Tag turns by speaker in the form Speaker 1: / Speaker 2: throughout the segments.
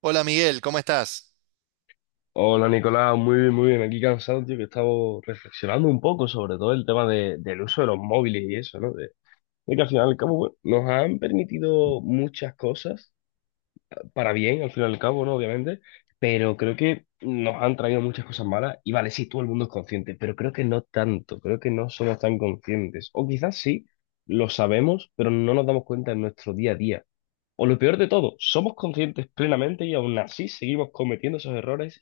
Speaker 1: Hola Miguel, ¿cómo estás?
Speaker 2: Hola Nicolás, muy bien, muy bien. Aquí cansado, tío, que estaba reflexionando un poco sobre todo el tema del uso de los móviles y eso, ¿no? De que al final y al cabo, bueno, nos han permitido muchas cosas, para bien, al final y al cabo, ¿no? Obviamente, pero creo que nos han traído muchas cosas malas. Y vale, sí, todo el mundo es consciente, pero creo que no tanto, creo que no somos tan conscientes. O quizás sí, lo sabemos, pero no nos damos cuenta en nuestro día a día. O lo peor de todo, somos conscientes plenamente y aún así seguimos cometiendo esos errores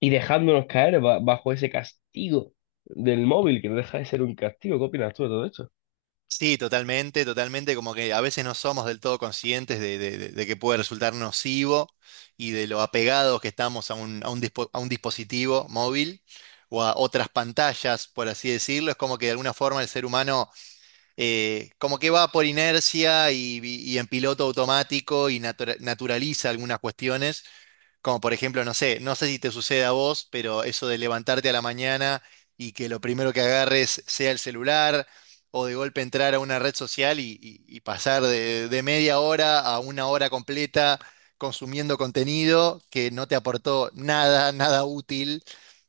Speaker 2: y dejándonos caer bajo ese castigo del móvil, que no deja de ser un castigo. ¿Qué opinas tú de todo esto?
Speaker 1: Sí, totalmente, totalmente, como que a veces no somos del todo conscientes de que puede resultar nocivo y de lo apegados que estamos a un dispositivo móvil o a otras pantallas, por así decirlo. Es como que de alguna forma el ser humano como que va por inercia y en piloto automático y naturaliza algunas cuestiones. Como por ejemplo, no sé, no sé si te sucede a vos, pero eso de levantarte a la mañana y que lo primero que agarres sea el celular, o de golpe entrar a una red social y pasar de media hora a una hora completa consumiendo contenido que no te aportó nada, nada útil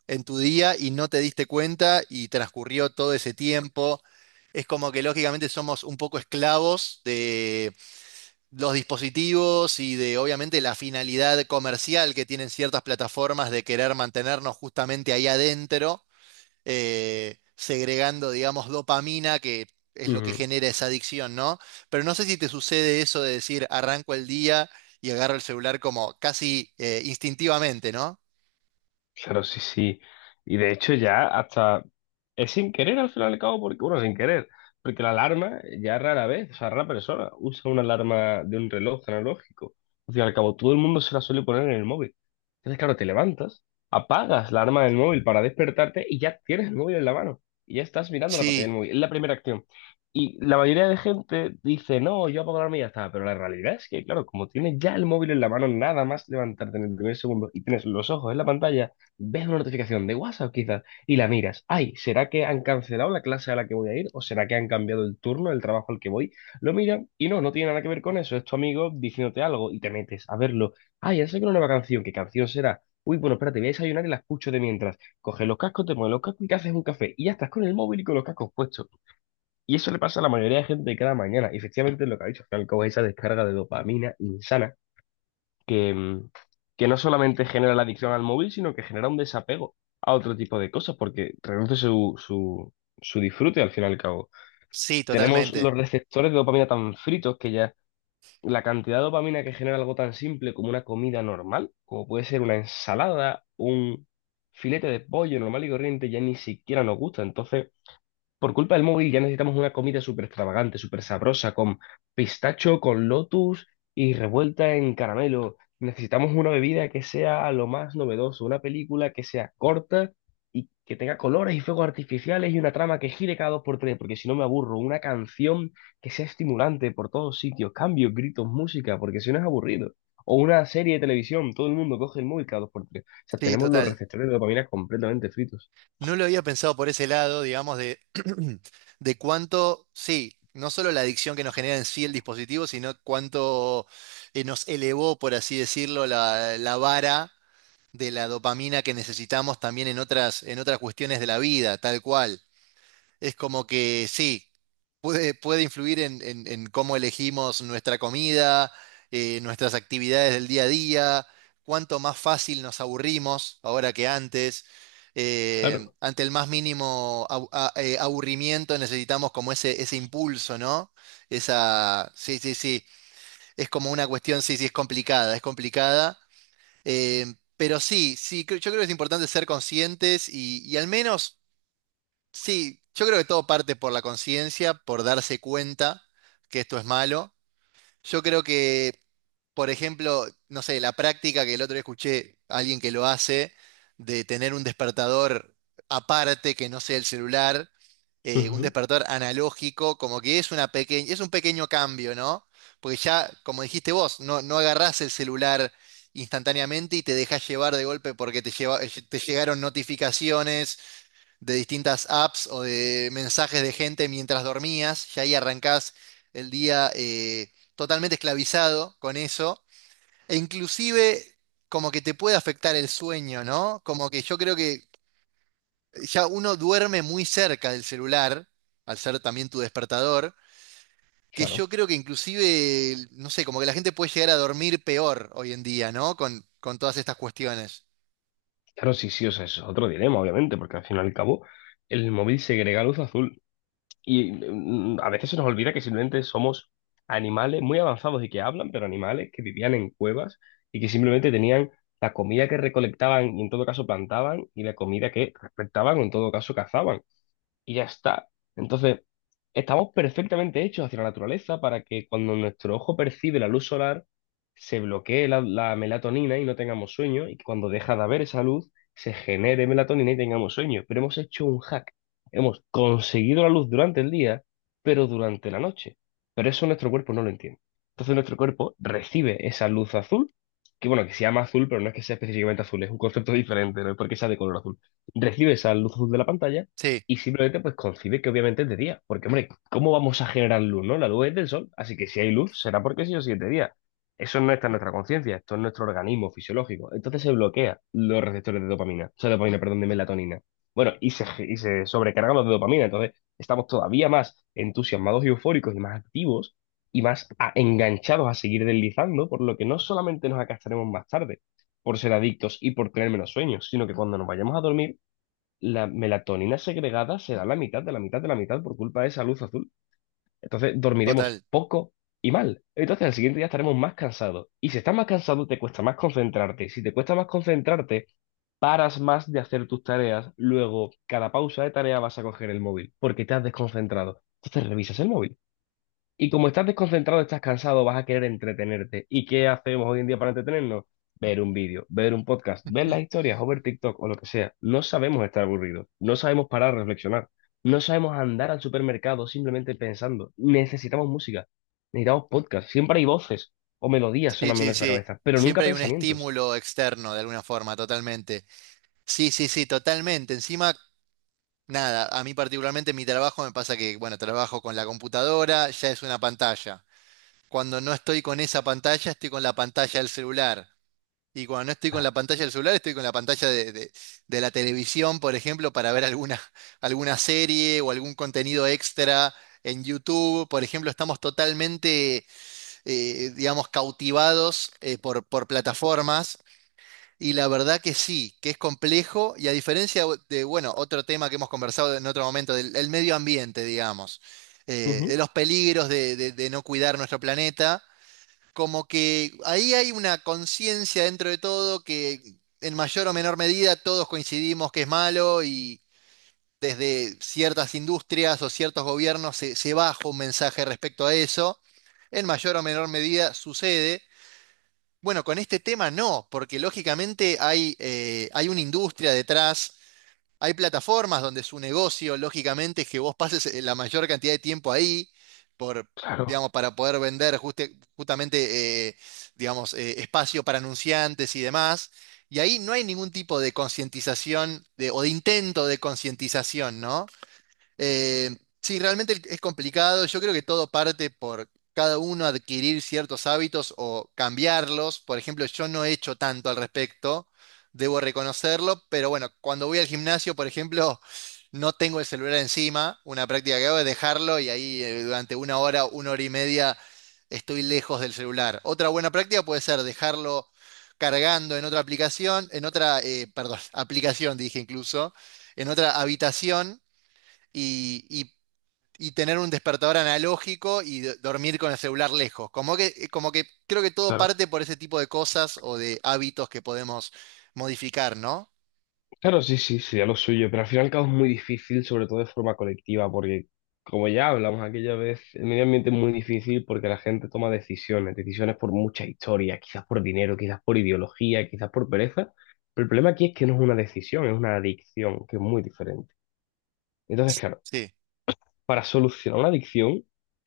Speaker 1: en tu día y no te diste cuenta y transcurrió todo ese tiempo. Es como que lógicamente somos un poco esclavos los dispositivos y de obviamente la finalidad comercial que tienen ciertas plataformas de querer mantenernos justamente ahí adentro, segregando, digamos, dopamina, que es lo que
Speaker 2: Ujú.
Speaker 1: genera esa adicción, ¿no? Pero no sé si te sucede eso de decir, arranco el día y agarro el celular como casi instintivamente, ¿no?
Speaker 2: Claro, sí, sí. Y de hecho ya hasta Es sin querer al final y al cabo, porque, bueno, sin querer, porque la alarma ya rara vez, o sea, rara persona usa una alarma de un reloj analógico. Al fin y al cabo, todo el mundo se la suele poner en el móvil. Entonces, claro, te levantas, apagas la alarma del móvil para despertarte y ya tienes el móvil en la mano. Y ya estás mirando la pantalla del
Speaker 1: Sí,
Speaker 2: móvil. Es la primera acción. Y la mayoría de gente dice, no, yo apago la alarma y ya está. Pero la realidad es que, claro, como tienes ya el móvil en la mano, nada más levantarte en el primer segundo y tienes los ojos en la pantalla, ves una notificación de WhatsApp quizás y la miras. Ay, ¿será que han cancelado la clase a la que voy a ir? ¿O será que han cambiado el turno, el trabajo al que voy? Lo miras y no, no tiene nada que ver con eso. Es tu amigo diciéndote algo y te metes a verlo. Ay, han sacado una nueva canción. ¿Qué canción será? Uy, bueno, espérate, voy a desayunar y la escucho de mientras. Coges los cascos, te pones los cascos y te haces un café. Y ya estás con el móvil y con los cascos puestos. Y eso le pasa a la mayoría de gente cada mañana. Y efectivamente es lo que ha dicho, que al cabo es esa descarga de dopamina insana que, mm, que no solamente genera la adicción al móvil, sino que genera un desapego a otro tipo de cosas, porque reduce su disfrute al fin y al cabo.
Speaker 1: sí,
Speaker 2: Tenemos los
Speaker 1: totalmente,
Speaker 2: receptores de dopamina tan fritos que ya la cantidad de dopamina que genera algo tan simple como una comida normal, como puede ser una ensalada, un filete de pollo normal y corriente, ya ni siquiera nos gusta. Entonces, por culpa del móvil ya necesitamos una comida súper extravagante, súper sabrosa, con pistacho, con lotus y revuelta en caramelo. Necesitamos una bebida que sea lo más novedoso, una película que sea corta y que tenga colores y fuegos artificiales y una trama que gire cada dos por tres, porque si no me aburro. Una canción que sea estimulante por todos sitios, cambios, gritos, música, porque si no es aburrido. O una serie de televisión, todo el mundo coge el móvil cada dos por tres. O sea,
Speaker 1: sí,
Speaker 2: tenemos los
Speaker 1: total.
Speaker 2: receptores de dopamina completamente fritos.
Speaker 1: No lo había pensado por ese lado, digamos, de, de cuánto, sí, no solo la adicción que nos genera en sí el dispositivo, sino cuánto nos elevó, por así decirlo, la vara de la dopamina que necesitamos también en otras cuestiones de la vida, tal cual. Es como que sí, puede, puede influir en cómo elegimos nuestra comida, nuestras actividades del día a día, cuánto más fácil nos aburrimos ahora que antes.
Speaker 2: Claro.
Speaker 1: Ante el más mínimo aburrimiento necesitamos como ese impulso, ¿no? Esa, sí, sí, sí, es como una cuestión, sí, sí, es complicada, es complicada. Pero sí, sí, yo creo que es importante ser conscientes y al menos... Sí, yo creo que todo parte por la conciencia, por darse cuenta que esto es malo. Yo creo que, por ejemplo, no sé, la práctica que el otro día escuché a alguien que lo hace, de tener un despertador aparte que no sea el celular, un
Speaker 2: Ujú.
Speaker 1: despertador analógico, como que es una pequeña, es un pequeño cambio, ¿no? Porque ya, como dijiste vos, no, no agarrás el celular instantáneamente y te dejas llevar de golpe porque te llegaron notificaciones de distintas apps o de mensajes de gente mientras dormías, ya ahí arrancás el día totalmente esclavizado con eso, e inclusive como que te puede afectar el sueño, ¿no? Como que yo creo que ya uno duerme muy cerca del celular, al ser también tu despertador, que yo
Speaker 2: Claro.
Speaker 1: creo que inclusive, no sé, como que la gente puede llegar a dormir peor hoy en día, ¿no? Con todas estas cuestiones.
Speaker 2: Claro, sí, sí, o sea, es otro dilema, obviamente, porque al fin y al cabo el móvil segrega luz azul y a veces se nos olvida que simplemente somos animales muy avanzados y que hablan, pero animales que vivían en cuevas y que simplemente tenían la comida que recolectaban y en todo caso plantaban y la comida que recolectaban o en todo caso cazaban y ya está. Entonces, estamos perfectamente hechos hacia la naturaleza para que cuando nuestro ojo percibe la luz solar, se bloquee la melatonina y no tengamos sueño, y que cuando deja de haber esa luz, se genere melatonina y tengamos sueño. Pero hemos hecho un hack. Hemos conseguido la luz durante el día, pero durante la noche. Pero eso nuestro cuerpo no lo entiende. Entonces nuestro cuerpo recibe esa luz azul, que bueno, que se llama azul, pero no es que sea específicamente azul, es un concepto diferente, no es porque sea de color azul. Recibe esa luz azul de la pantalla
Speaker 1: Sí,
Speaker 2: y simplemente pues coincide que obviamente es de día, porque hombre, ¿cómo vamos a generar luz, no? La luz es del sol, así que si hay luz será porque sí o sí es de día. Eso no está en nuestra conciencia, esto es nuestro organismo fisiológico. Entonces se bloquea los receptores de dopamina, o sea, dopamina, perdón, de melatonina. Bueno, y se sobrecargan los de dopamina, entonces estamos todavía más entusiasmados y eufóricos y más activos y más enganchados a seguir deslizando, por lo que no solamente nos acastaremos más tarde por ser adictos y por tener menos sueños, sino que cuando nos vayamos a dormir la melatonina segregada será la mitad de la mitad de la mitad por culpa de esa luz azul. Entonces dormiremos
Speaker 1: total.
Speaker 2: poco y mal. Entonces al siguiente día estaremos más cansados. Y si estás más cansado, te cuesta más concentrarte. Si te cuesta más concentrarte, paras más de hacer tus tareas. Luego, cada pausa de tarea vas a coger el móvil porque te has desconcentrado. Entonces revisas el móvil. Y como estás desconcentrado, estás cansado, vas a querer entretenerte. ¿Y qué hacemos hoy en día para entretenernos? Ver un vídeo, ver un podcast, ver las historias o ver TikTok o lo que sea. No sabemos estar aburridos, no sabemos parar a reflexionar, no sabemos andar al supermercado simplemente pensando. Necesitamos música, necesitamos podcast. Siempre hay voces o melodías
Speaker 1: Sí,
Speaker 2: sonando en
Speaker 1: sí,
Speaker 2: nuestra
Speaker 1: sí.
Speaker 2: cabeza, pero nunca
Speaker 1: Siempre hay un
Speaker 2: pensamientos.
Speaker 1: estímulo externo de alguna forma, totalmente. Sí, sí, sí, totalmente. Encima, nada, a mí particularmente mi trabajo me pasa que, bueno, trabajo con la computadora, ya es una pantalla. Cuando no estoy con esa pantalla, estoy con la pantalla del celular. Y cuando no estoy con
Speaker 2: Ah.
Speaker 1: la pantalla del celular, estoy con la pantalla de la televisión, por ejemplo, para ver alguna, alguna serie o algún contenido extra en YouTube. Por ejemplo, estamos totalmente digamos, cautivados por plataformas. Y la verdad que sí, que es complejo y a diferencia de, bueno, otro tema que hemos conversado en otro momento, del, el medio ambiente, digamos, de
Speaker 2: Ujú.
Speaker 1: los peligros de no cuidar nuestro planeta, como que ahí hay una conciencia dentro de todo que en mayor o menor medida todos coincidimos que es malo y desde ciertas industrias o ciertos gobiernos se, se baja un mensaje respecto a eso. En mayor o menor medida sucede. Bueno, con este tema no, porque lógicamente hay, hay una industria detrás, hay plataformas donde su negocio, lógicamente, es que vos pases la mayor cantidad de tiempo ahí, por,
Speaker 2: Claro,
Speaker 1: digamos, para poder vender justamente, digamos, espacio para anunciantes y demás. Y ahí no hay ningún tipo de concientización de- o de intento de concientización, ¿no? Eh, sí, realmente es complicado. Yo creo que todo parte por cada uno adquirir ciertos hábitos o cambiarlos. Por ejemplo, yo no he hecho tanto al respecto, debo reconocerlo, pero bueno, cuando voy al gimnasio, por ejemplo, no tengo el celular encima, una práctica que hago es dejarlo y ahí durante una hora y media estoy lejos del celular. Otra buena práctica puede ser dejarlo cargando en otra aplicación, en otra, perdón, aplicación dije incluso, en otra habitación y, y tener un despertador analógico y dormir con el celular lejos. Como que creo que todo
Speaker 2: claro.
Speaker 1: parte por ese tipo de cosas o de hábitos que podemos modificar, ¿no?
Speaker 2: Claro, sí, sí, sería lo suyo, pero al final y al cabo es muy difícil, sobre todo de forma colectiva, porque como ya hablamos aquella vez, el medio ambiente es muy difícil porque la gente toma decisiones, decisiones por mucha historia, quizás por dinero, quizás por ideología, quizás por pereza, pero el problema aquí es que no es una decisión, es una adicción, que es muy diferente. Entonces, claro,
Speaker 1: Sí,
Speaker 2: para solucionar una adicción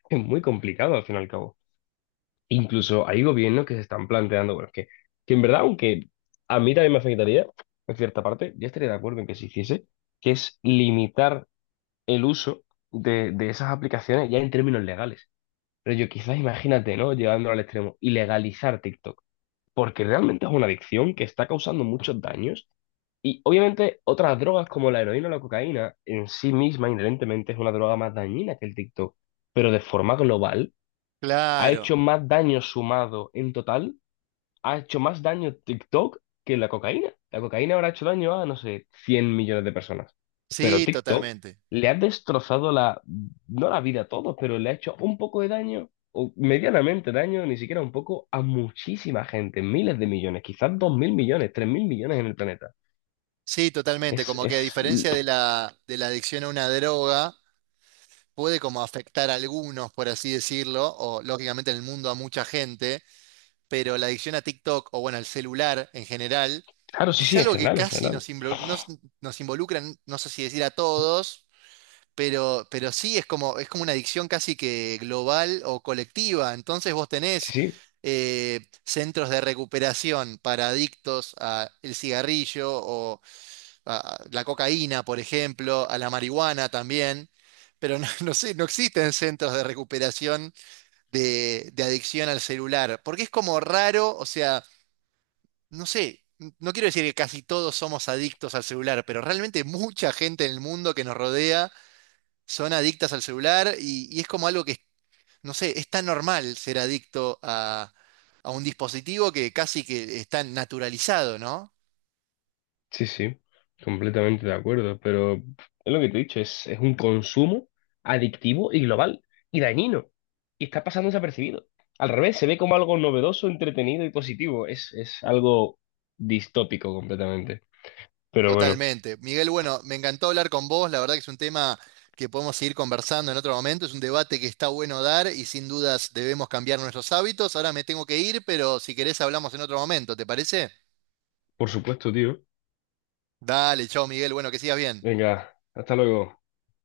Speaker 2: es muy complicado al final y al cabo. Incluso hay gobiernos que se están planteando, bueno, que en verdad, aunque a mí también me afectaría, en cierta parte, yo estaría de acuerdo en que se hiciese, que es limitar el uso de esas aplicaciones ya en términos legales. Pero yo quizás imagínate, ¿no? Llevándolo al extremo, ilegalizar TikTok, porque realmente es una adicción que está causando muchos daños y obviamente otras drogas como la heroína o la cocaína en sí misma inherentemente es una droga más dañina que el TikTok, pero de forma global ha
Speaker 1: claro.
Speaker 2: hecho más daño sumado en total ha hecho más daño TikTok que la cocaína. La cocaína habrá hecho daño a, no sé, 100 millones de personas. Pero
Speaker 1: Sí,
Speaker 2: TikTok
Speaker 1: totalmente.
Speaker 2: le ha destrozado la, no la vida a todos, pero le ha hecho un poco de daño, o medianamente daño, ni siquiera un poco, a muchísima gente, miles de millones, quizás 2.000 millones, 3.000 millones en el planeta.
Speaker 1: Sí, totalmente.
Speaker 2: Es,
Speaker 1: Como que a
Speaker 2: es,
Speaker 1: diferencia de la adicción a una droga, puede como afectar a algunos, por así decirlo, o lógicamente en el mundo a mucha gente, pero la adicción a TikTok o bueno, al celular en general
Speaker 2: claro, sí,
Speaker 1: es
Speaker 2: sí, en
Speaker 1: algo que
Speaker 2: general, en
Speaker 1: casi
Speaker 2: general.
Speaker 1: nos involucra, no sé si decir a todos, pero sí es como una adicción casi que global o colectiva. Entonces vos
Speaker 2: Sí,
Speaker 1: tenés
Speaker 2: sí.
Speaker 1: centros de recuperación para adictos al cigarrillo o a la cocaína, por ejemplo, a la marihuana también. Pero no, no sé, no existen centros de recuperación de adicción al celular, porque es como raro, o sea, no sé, no quiero decir que casi todos somos adictos al celular, pero realmente mucha gente en el mundo que nos rodea son adictas al celular y es como algo que, no sé, es tan normal ser adicto a un dispositivo que casi que está naturalizado, ¿no?
Speaker 2: Sí, sí, completamente de acuerdo, pero es lo que te he dicho, es un consumo adictivo y global y dañino, y está pasando desapercibido. Al revés, se ve como algo novedoso, entretenido y positivo, es algo distópico completamente. Pero bueno,
Speaker 1: Totalmente. Miguel, bueno, me encantó hablar con vos, la verdad que es un tema que podemos seguir conversando en otro momento, es un debate que está bueno dar y sin dudas debemos cambiar nuestros hábitos. Ahora me tengo que ir, pero si querés hablamos en otro momento, ¿te parece?
Speaker 2: por supuesto, tío.
Speaker 1: Dale, chao Miguel, bueno, que sigas bien.
Speaker 2: Venga, hasta luego.